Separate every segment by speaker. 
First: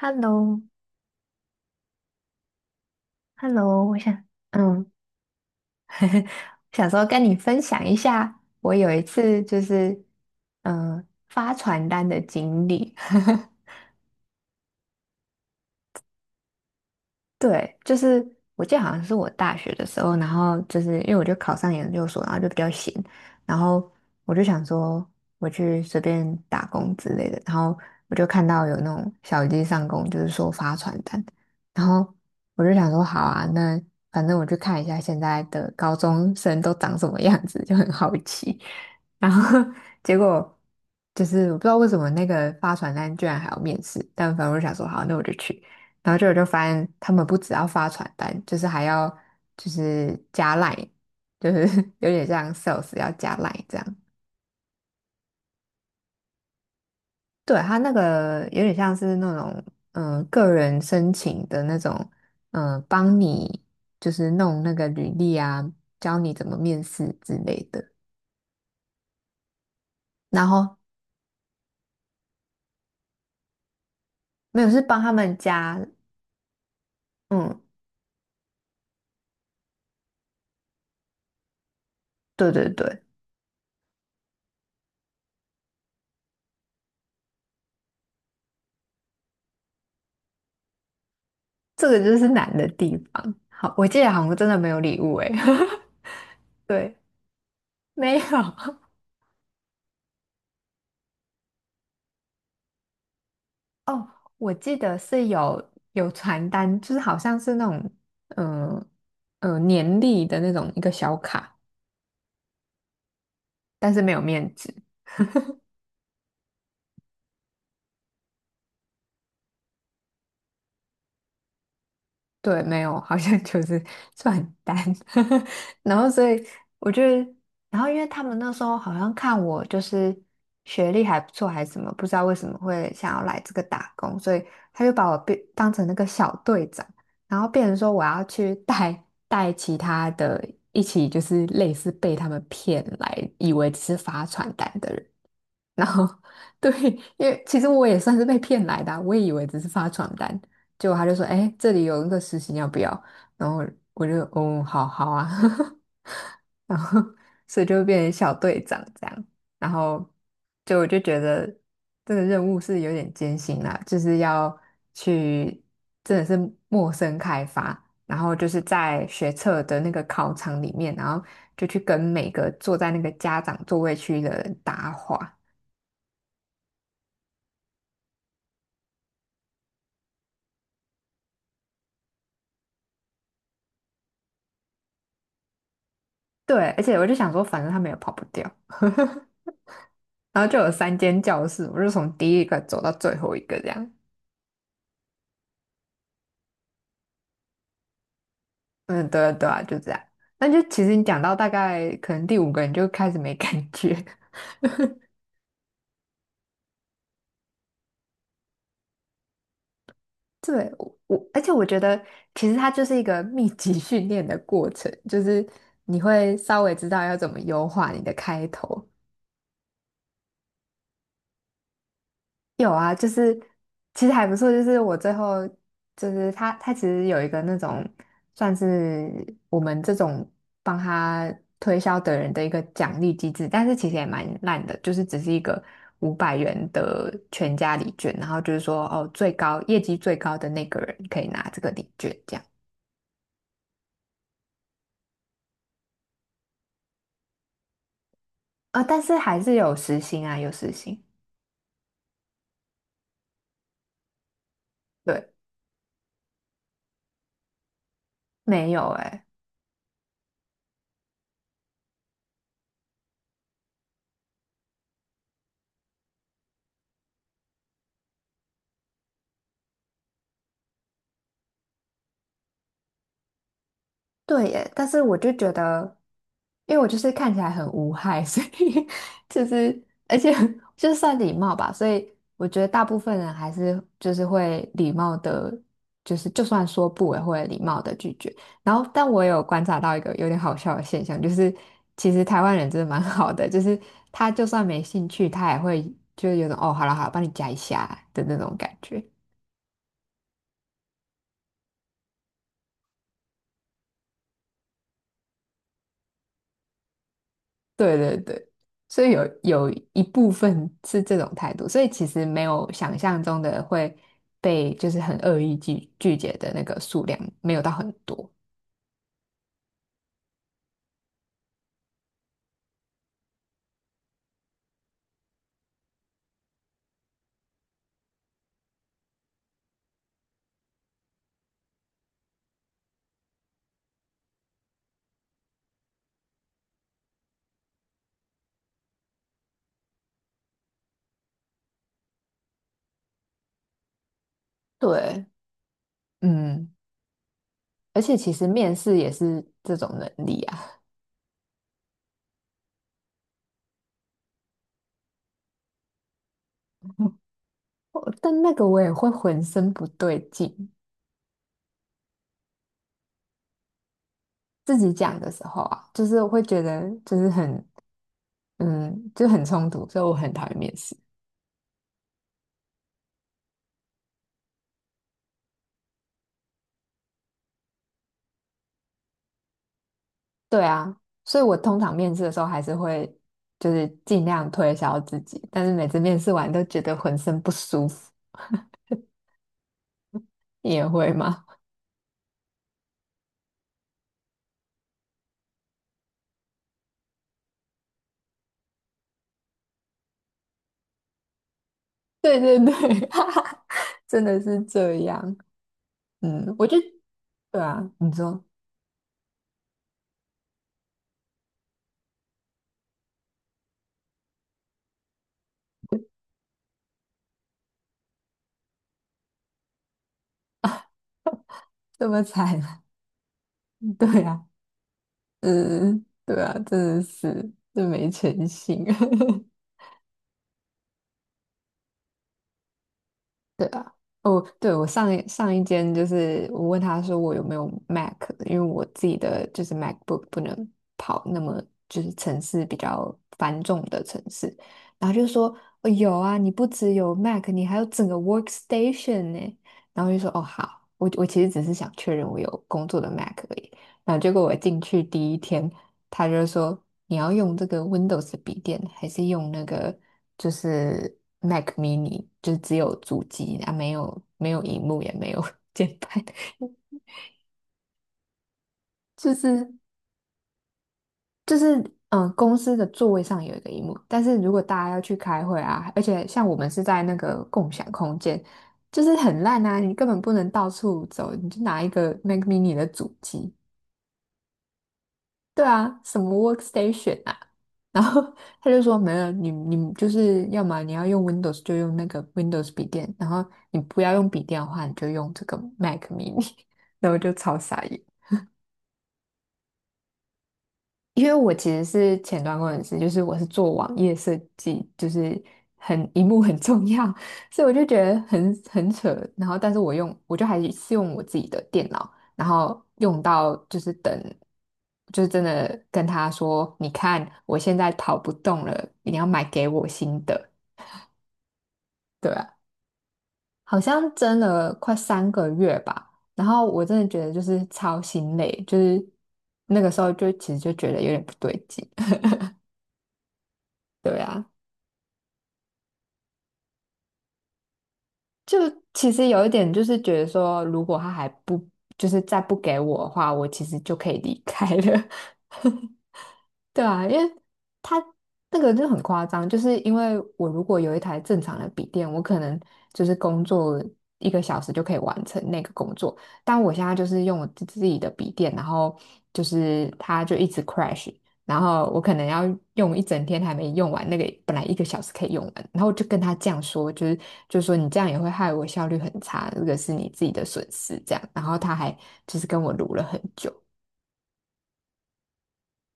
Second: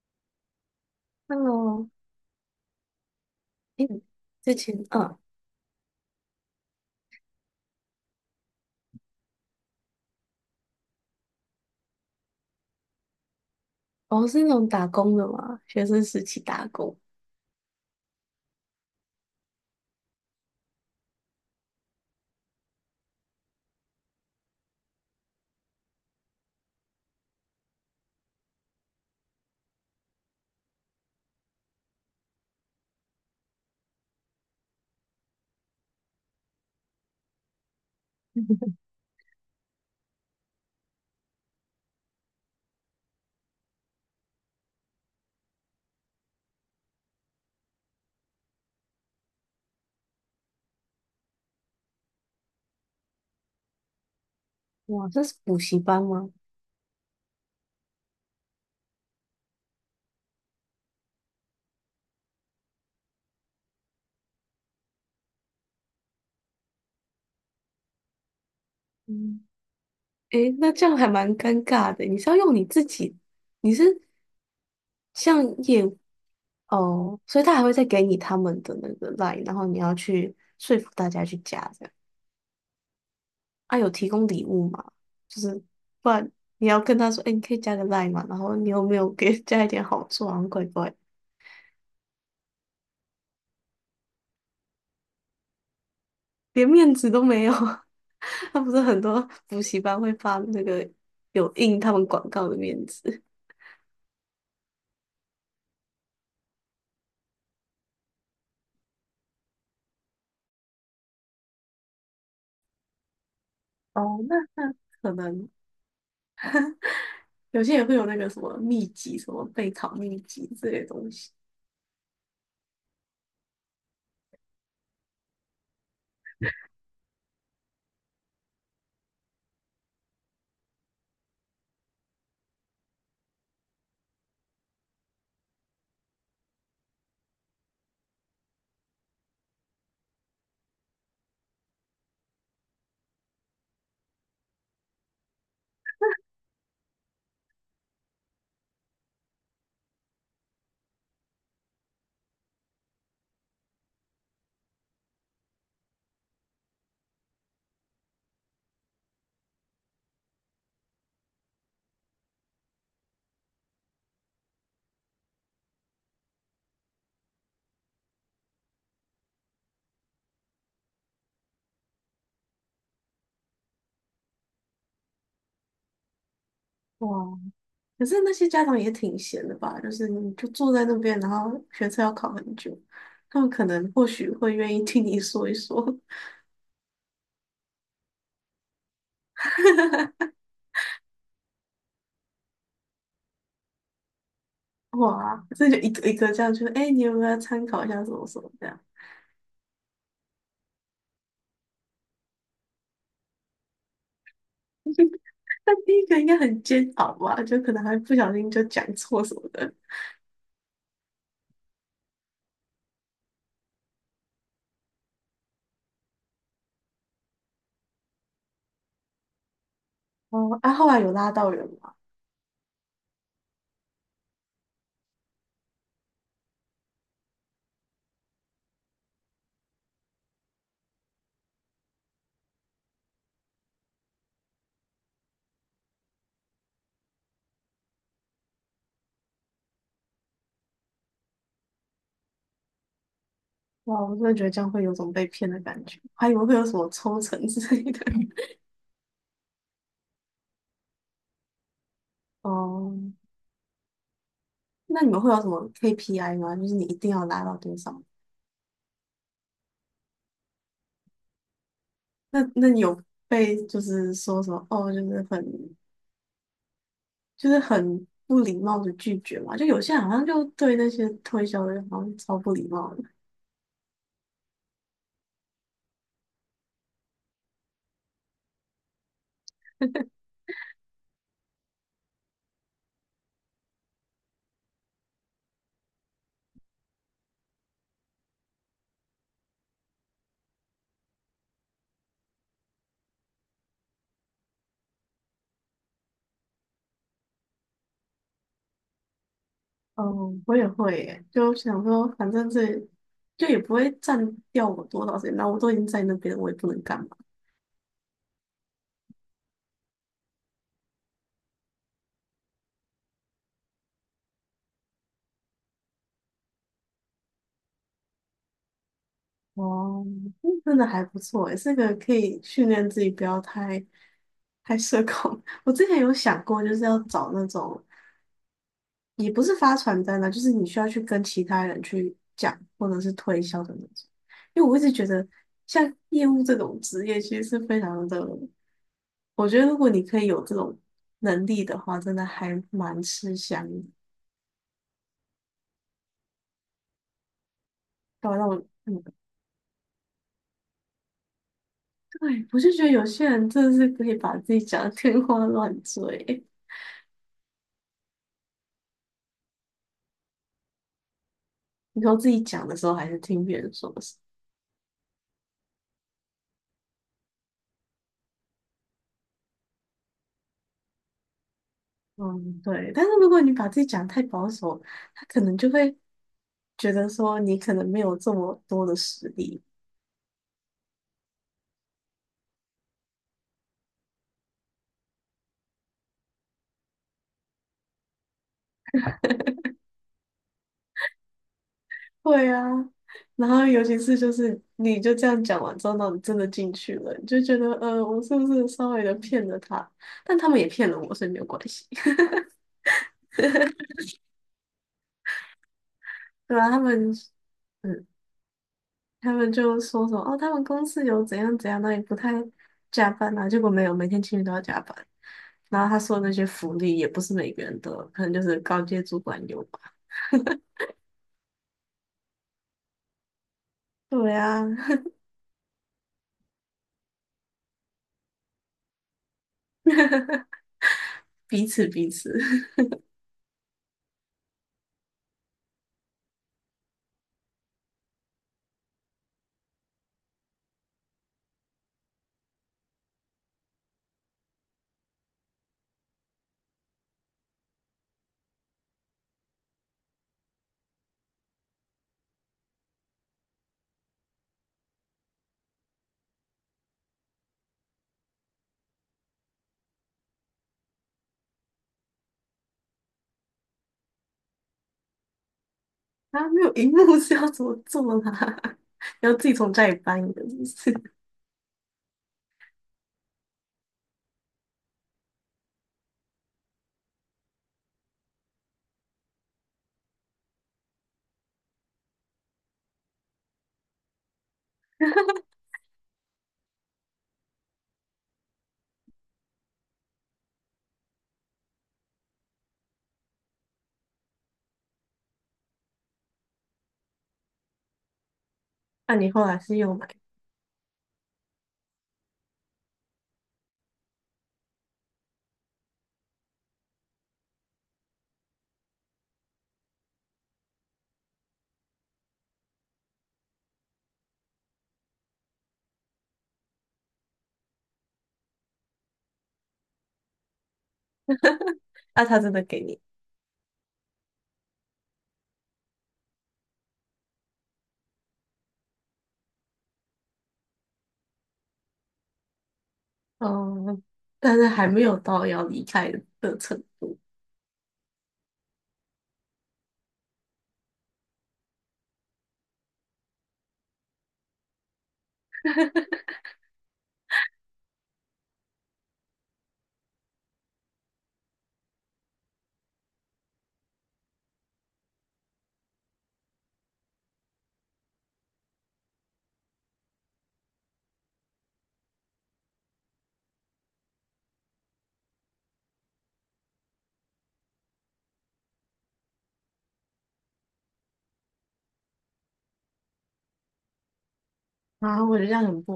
Speaker 1: Hello,Hello,
Speaker 2: Hello。哎，
Speaker 1: 我想，
Speaker 2: 之前
Speaker 1: 嗯，
Speaker 2: 啊。
Speaker 1: 想说跟你分享一下，我有一次就是，发传单的经历。
Speaker 2: 哦，是那种打工的嘛，学生时期打工。
Speaker 1: 对，就是我记得好像是我大学的时候，然后就是因为我就考上研究所，然后就比较闲，然后我就想说我去随便打工之类的，然后我就看到有那种小鸡上工，就是说发传单，然后我就想说好啊，那反正我去看一下现在的高中生都长什么样子，就很好奇，然后 结果就是我不知道为什么那个发传单居然还要面试，但反正我就想说好，那我就去。然后我就发现他们不只要发传单，就是还要就是加 line,就是 有点像 sales 要加 line 这样。
Speaker 2: 哇，这是补习班吗？
Speaker 1: 对，他那个有点像是那种个人申请的那种，帮你就是弄那个履历啊，教你怎么面试之类的。
Speaker 2: 嗯。哎，
Speaker 1: 然
Speaker 2: 那
Speaker 1: 后
Speaker 2: 这样还蛮尴尬的。你是要用你自己，你是
Speaker 1: 没有是帮他们
Speaker 2: 像
Speaker 1: 加，
Speaker 2: 业务。哦，所以他
Speaker 1: 嗯，
Speaker 2: 还会再给你他们的那个 line,然后你要去说服大家去加这样。
Speaker 1: 对对对，
Speaker 2: 啊，有提供礼物吗？就是不然你要跟他说，哎，你可以加个 line 嘛，然后你有没有给 加一点好处，啊？像怪怪
Speaker 1: 这个就是难的地方。好，我记得好像真的没有礼物诶，
Speaker 2: 连面
Speaker 1: 对，
Speaker 2: 子都没有。
Speaker 1: 没
Speaker 2: 那不
Speaker 1: 有。
Speaker 2: 是很多补习班会发那个有印他们广告的面子。
Speaker 1: 哦，我记得是有传单，就是好像是那种，嗯、年历的那种一个小卡，但是没
Speaker 2: 哦，
Speaker 1: 有
Speaker 2: 那
Speaker 1: 面纸。
Speaker 2: 那可能有些也会有那个什么秘籍、什么备考秘籍之类东西。
Speaker 1: 对，没有，好像就是 算很淡，然后所以我觉得，然后因为他们那时候好像看我就是学历还不错还是什么，不知道为什么会想要来这个打工，所以他就把我变当成那个小队长，然后变成说我要去带其他的一起就是类似被他们骗来，以为只是发传单的人。然后 对，因为其实我也算是被骗来的啊我也以为只是发传单，结果他就说："哎，这里有一个实习，你要不要？"然后我就哦，好好啊，然后所以就变成小队长这样，然后我就觉得这个任务是有点艰辛啦，就是要去真的是陌生开发。然后就是在学测的那个考场里面，然后就去跟每个坐在那个家长座位区的人搭话，
Speaker 2: 哇，可是那些家长也挺闲的吧？就是你就坐在那边，然后学测要考很久，他们可能或许会愿意听你说一说。
Speaker 1: 对，而且我就想说，反正他们也跑不掉，然后就有3间教室，我就从第一个走到最后一个这样。
Speaker 2: 哇，这就一个一个这样，就是哎，诶你有没有要参考一下什么什么这样？
Speaker 1: 嗯，对啊对啊，就这样。那就其实你讲到大概可能第五个，你就开始没感觉。
Speaker 2: 那第一个应该很煎熬吧，就可能还不小心就讲错什么的。
Speaker 1: 对，我而且我觉得其实它就是一个密集训练的过程，就是你会稍微知道要怎么优化你的开头，
Speaker 2: 哦，啊，后来有拉到人吗？
Speaker 1: 有啊，就是其实还不错，就是我最后就是他其实有一个那种算是我们这种帮他推销的人的一个奖励机制，但是其实也蛮烂的，就是只是一个500元的全家礼券，然后就是说哦，最高业绩最高的那个人可以拿这个礼券这样
Speaker 2: 哇，我真的觉得这样会有种被骗的感觉，还以为会有什么抽成之类的。
Speaker 1: 啊，但是还是有时薪啊，有时薪，
Speaker 2: 哦、那你们会
Speaker 1: 对，
Speaker 2: 有什么 KPI 吗？就是你一定要拉到多少？
Speaker 1: 没有诶、
Speaker 2: 那你有被就是说什么哦，就是很不礼貌的拒绝嘛？就有些人好像就对那些推销的人好像超不礼貌的。
Speaker 1: 对耶，但是我就觉得，因为我就是看起来很无害，所以 就是而且就算礼貌吧，所以我觉得大部分人还是就是会礼貌的，就是就算说不也会礼貌的拒绝。然后，但我有观察到一个有点好笑的现象，就是其实台湾人真的蛮 好的，就是他就算没兴趣，他也会就是有种哦，好了好了，帮你加一下的那种感觉。
Speaker 2: 嗯，我也会耶，就想说，反正这就也不会占掉我多少时间，那我都已经在那边了，我也不能干嘛。
Speaker 1: 对对对，所以有一部分是这种态度，所以其实没有想象中的会被就是很恶意拒绝的那个数量没有到很多，
Speaker 2: 哦，嗯真的还不错诶，这个可以训练自己不要太社恐。我之前有想过，就是要找那种也不是发传单啦，就是你需要去跟其他人去讲，或者是推销的那种。因为我一直觉得，像业务这种职业，其实是非常的，我觉得如果你可以有这种能力的话，真的还蛮吃香的。
Speaker 1: 对，嗯，而且
Speaker 2: 对
Speaker 1: 其
Speaker 2: 啊，
Speaker 1: 实
Speaker 2: 让我，
Speaker 1: 面试
Speaker 2: 嗯，
Speaker 1: 也是这种能力啊，
Speaker 2: 对，我就觉得有些人真的是可以把自己讲的天花乱坠。
Speaker 1: 我但那个我也会浑身不对劲，
Speaker 2: 你说自己讲的时候，还是听别人说的时候。
Speaker 1: 自己讲的时候啊，就是我会觉得就是很就很冲突，所以我很讨厌面试。
Speaker 2: 嗯，对。但是如果你把自己讲得太保守，他可能就会觉得说你可能没有这么多的实力。
Speaker 1: 对啊，所以我通常面试的时候还是会就是尽量推销自己，但是每次面试完都觉得浑身不舒服。你也会吗？
Speaker 2: 对啊，然后尤其是就是你就这样讲完之后，那你真的进去了，你就觉得我是不是稍微的骗了他？但他们也骗了我，所以没有关系。
Speaker 1: 对对对，哈哈，真的是这样。嗯，
Speaker 2: 对
Speaker 1: 我
Speaker 2: 啊，
Speaker 1: 就
Speaker 2: 他们。
Speaker 1: 对啊，
Speaker 2: 嗯。
Speaker 1: 你说
Speaker 2: 他们就说什么哦，他们公司有怎样怎样，那也不太加班啊，结果没有，每天情侣都要加班。然后他说的那些福利也不是每个人都有，可能就是高阶主管有吧。
Speaker 1: 这么惨，对
Speaker 2: 对
Speaker 1: 啊，
Speaker 2: 啊，
Speaker 1: 嗯，对啊，真的是这没诚信。
Speaker 2: 彼此彼此，
Speaker 1: 对啊，哦，对，我上一间就是我问他说我有没有 Mac,因为我自己的就是 MacBook 不能跑那么就是城市比较繁重的城市，然后就说、哦、有啊，你不只有 Mac,你还有整个 Workstation 呢。然后就说哦好，我其实只是想确认我有工作的 Mac 而已。然后结果我进去第一天，他就说。你要用这个 Windows 的笔电，还是用那个就是 Mac mini,就是只有主机啊，没有荧幕，也没有 键盘，
Speaker 2: 啊，没有荧幕是要怎么做啦？要
Speaker 1: 就
Speaker 2: 自己
Speaker 1: 是
Speaker 2: 从家里搬一个，是不是
Speaker 1: 就是公司的座位上有一个荧幕，但是如果大家要去开会啊，而且像我们是在那个共享空间，就是很烂啊，你根本不能到处走，你就拿一个 Mac mini 的主机，对啊，什么 workstation 啊？然后他就说没有，你就是要么你要用 Windows 就用那个 Windows 笔电，然后你不要用笔电的话，你就用这个 Mac mini。然后我就超傻眼。
Speaker 2: 那、你后来是又买？
Speaker 1: 因为我其实是前端工程师，就是我是做网页设计，就是很一幕很重要，所以我就觉得很扯。然后，但是我还是用我自己的电脑，然后用到就是等，就是真的跟他说，你看我现在跑不动了，你要买给我新的，
Speaker 2: 那、
Speaker 1: 对
Speaker 2: 他真
Speaker 1: 啊，
Speaker 2: 的给你？
Speaker 1: 好像真了快三个月吧。然后我真的觉得就是超心累，就是那个时候就其实就觉得有点不对劲，
Speaker 2: 哦，
Speaker 1: 对啊。
Speaker 2: 但是还没有到要离开的程度，
Speaker 1: 就其实有一点就是觉得说，如果他还不就是再不给我的话，我其实就可以离开了。对啊，因为他那个就很夸张，就是因为我如果有1台正常的笔电，我可能就是工作一个小时就可以完成那个工作，但我现在就是用我自己的笔电，然后就是它就一直 crash,然后我可能要用一整天还没用完那个本来一个小时可以用完，然后我就跟他这样说，就是就说你这样也会害我效率很差，这个是你自己的损失这样，然后他还就是跟我撸了很久。
Speaker 2: 然后我觉得这样很不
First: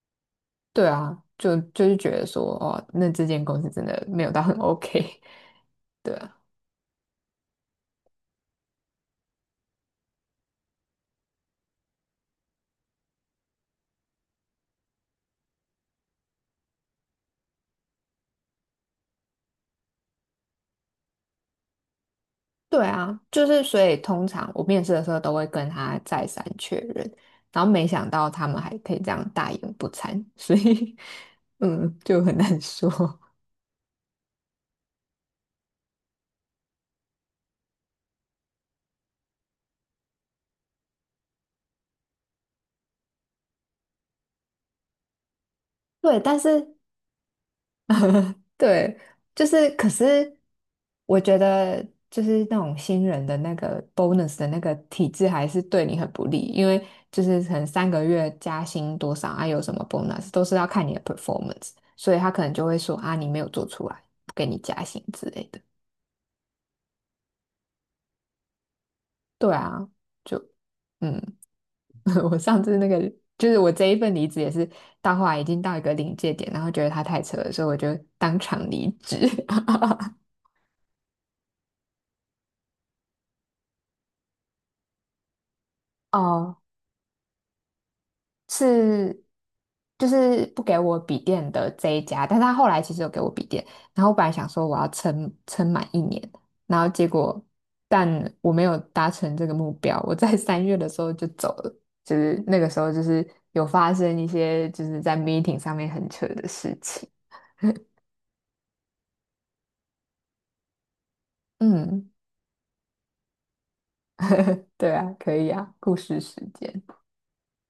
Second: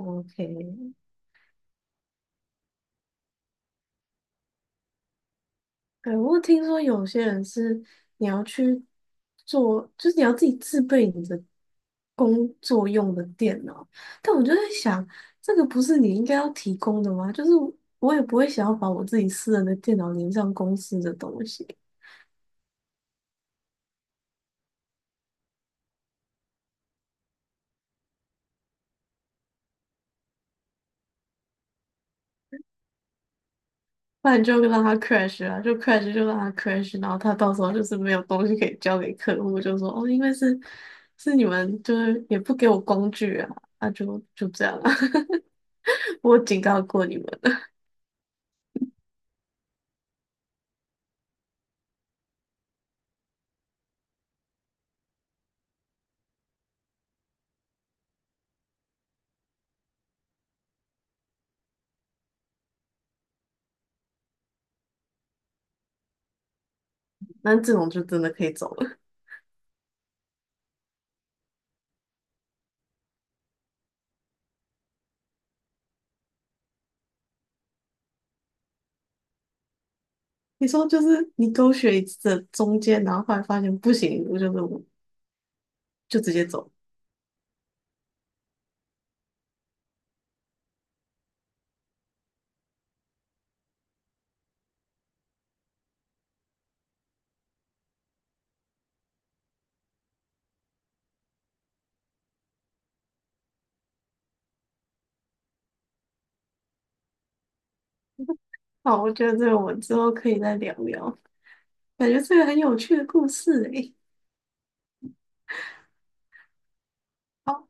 Speaker 1: 对
Speaker 2: OK。
Speaker 1: 啊，就是觉得说，哦，那这间公司真的没有到很 OK,对
Speaker 2: 对，
Speaker 1: 啊，
Speaker 2: 我听说有些人是你要去做，就是你要自己自备你的工作用的电脑，但我就在想，这个不是你应该要提供的吗？就是我也不会想要把我自己私人的电脑连上公司的东西，
Speaker 1: 对啊，就是所以通常我面试的时候都会跟他再三确认，然后没想到他们还可以这样大言不惭，所以 嗯，就很难说。
Speaker 2: 不然就让它 crash 啊，就 crash 就让它 crash,然后他到时候就是没有东西可以交给客户，就说哦，因为是你们就是也不给我工具啊，那就就这样啊，
Speaker 1: 对，但
Speaker 2: 我警
Speaker 1: 是
Speaker 2: 告过你们。
Speaker 1: 对，就是，可是我觉得，就是那种新人的那个 bonus 的那个体制还是对你很不利，因为就是可能三个月加薪多少啊，有什么 bonus 都是要看你的 performance,所以他可能就会说啊，你没有做出来，不给你加薪之类的。
Speaker 2: 那这种就真的可以走了。
Speaker 1: 对啊，就嗯，我上次那个就是我这一份离职也是到后来已经到一个临界点，然后觉得他太扯了，所以我就当场离职。
Speaker 2: 你说就是你勾选一次的中间，然后后来发现不行，我就直接
Speaker 1: 哦
Speaker 2: 走。
Speaker 1: 是就是不给我笔电的这一家，但是他后来其实有给我笔电，然后我本来想说我要撑满1年，然后结果但我没有达成这个目标，我在三月的时候就走了，就是那个时候就是有发生一些就是在 meeting 上面很扯的事情，
Speaker 2: 好，我觉得这个我们之后可以再聊聊，感
Speaker 1: 嗯，
Speaker 2: 觉这个很有趣的故事诶。
Speaker 1: 对啊，可以啊，故事时间。
Speaker 2: 好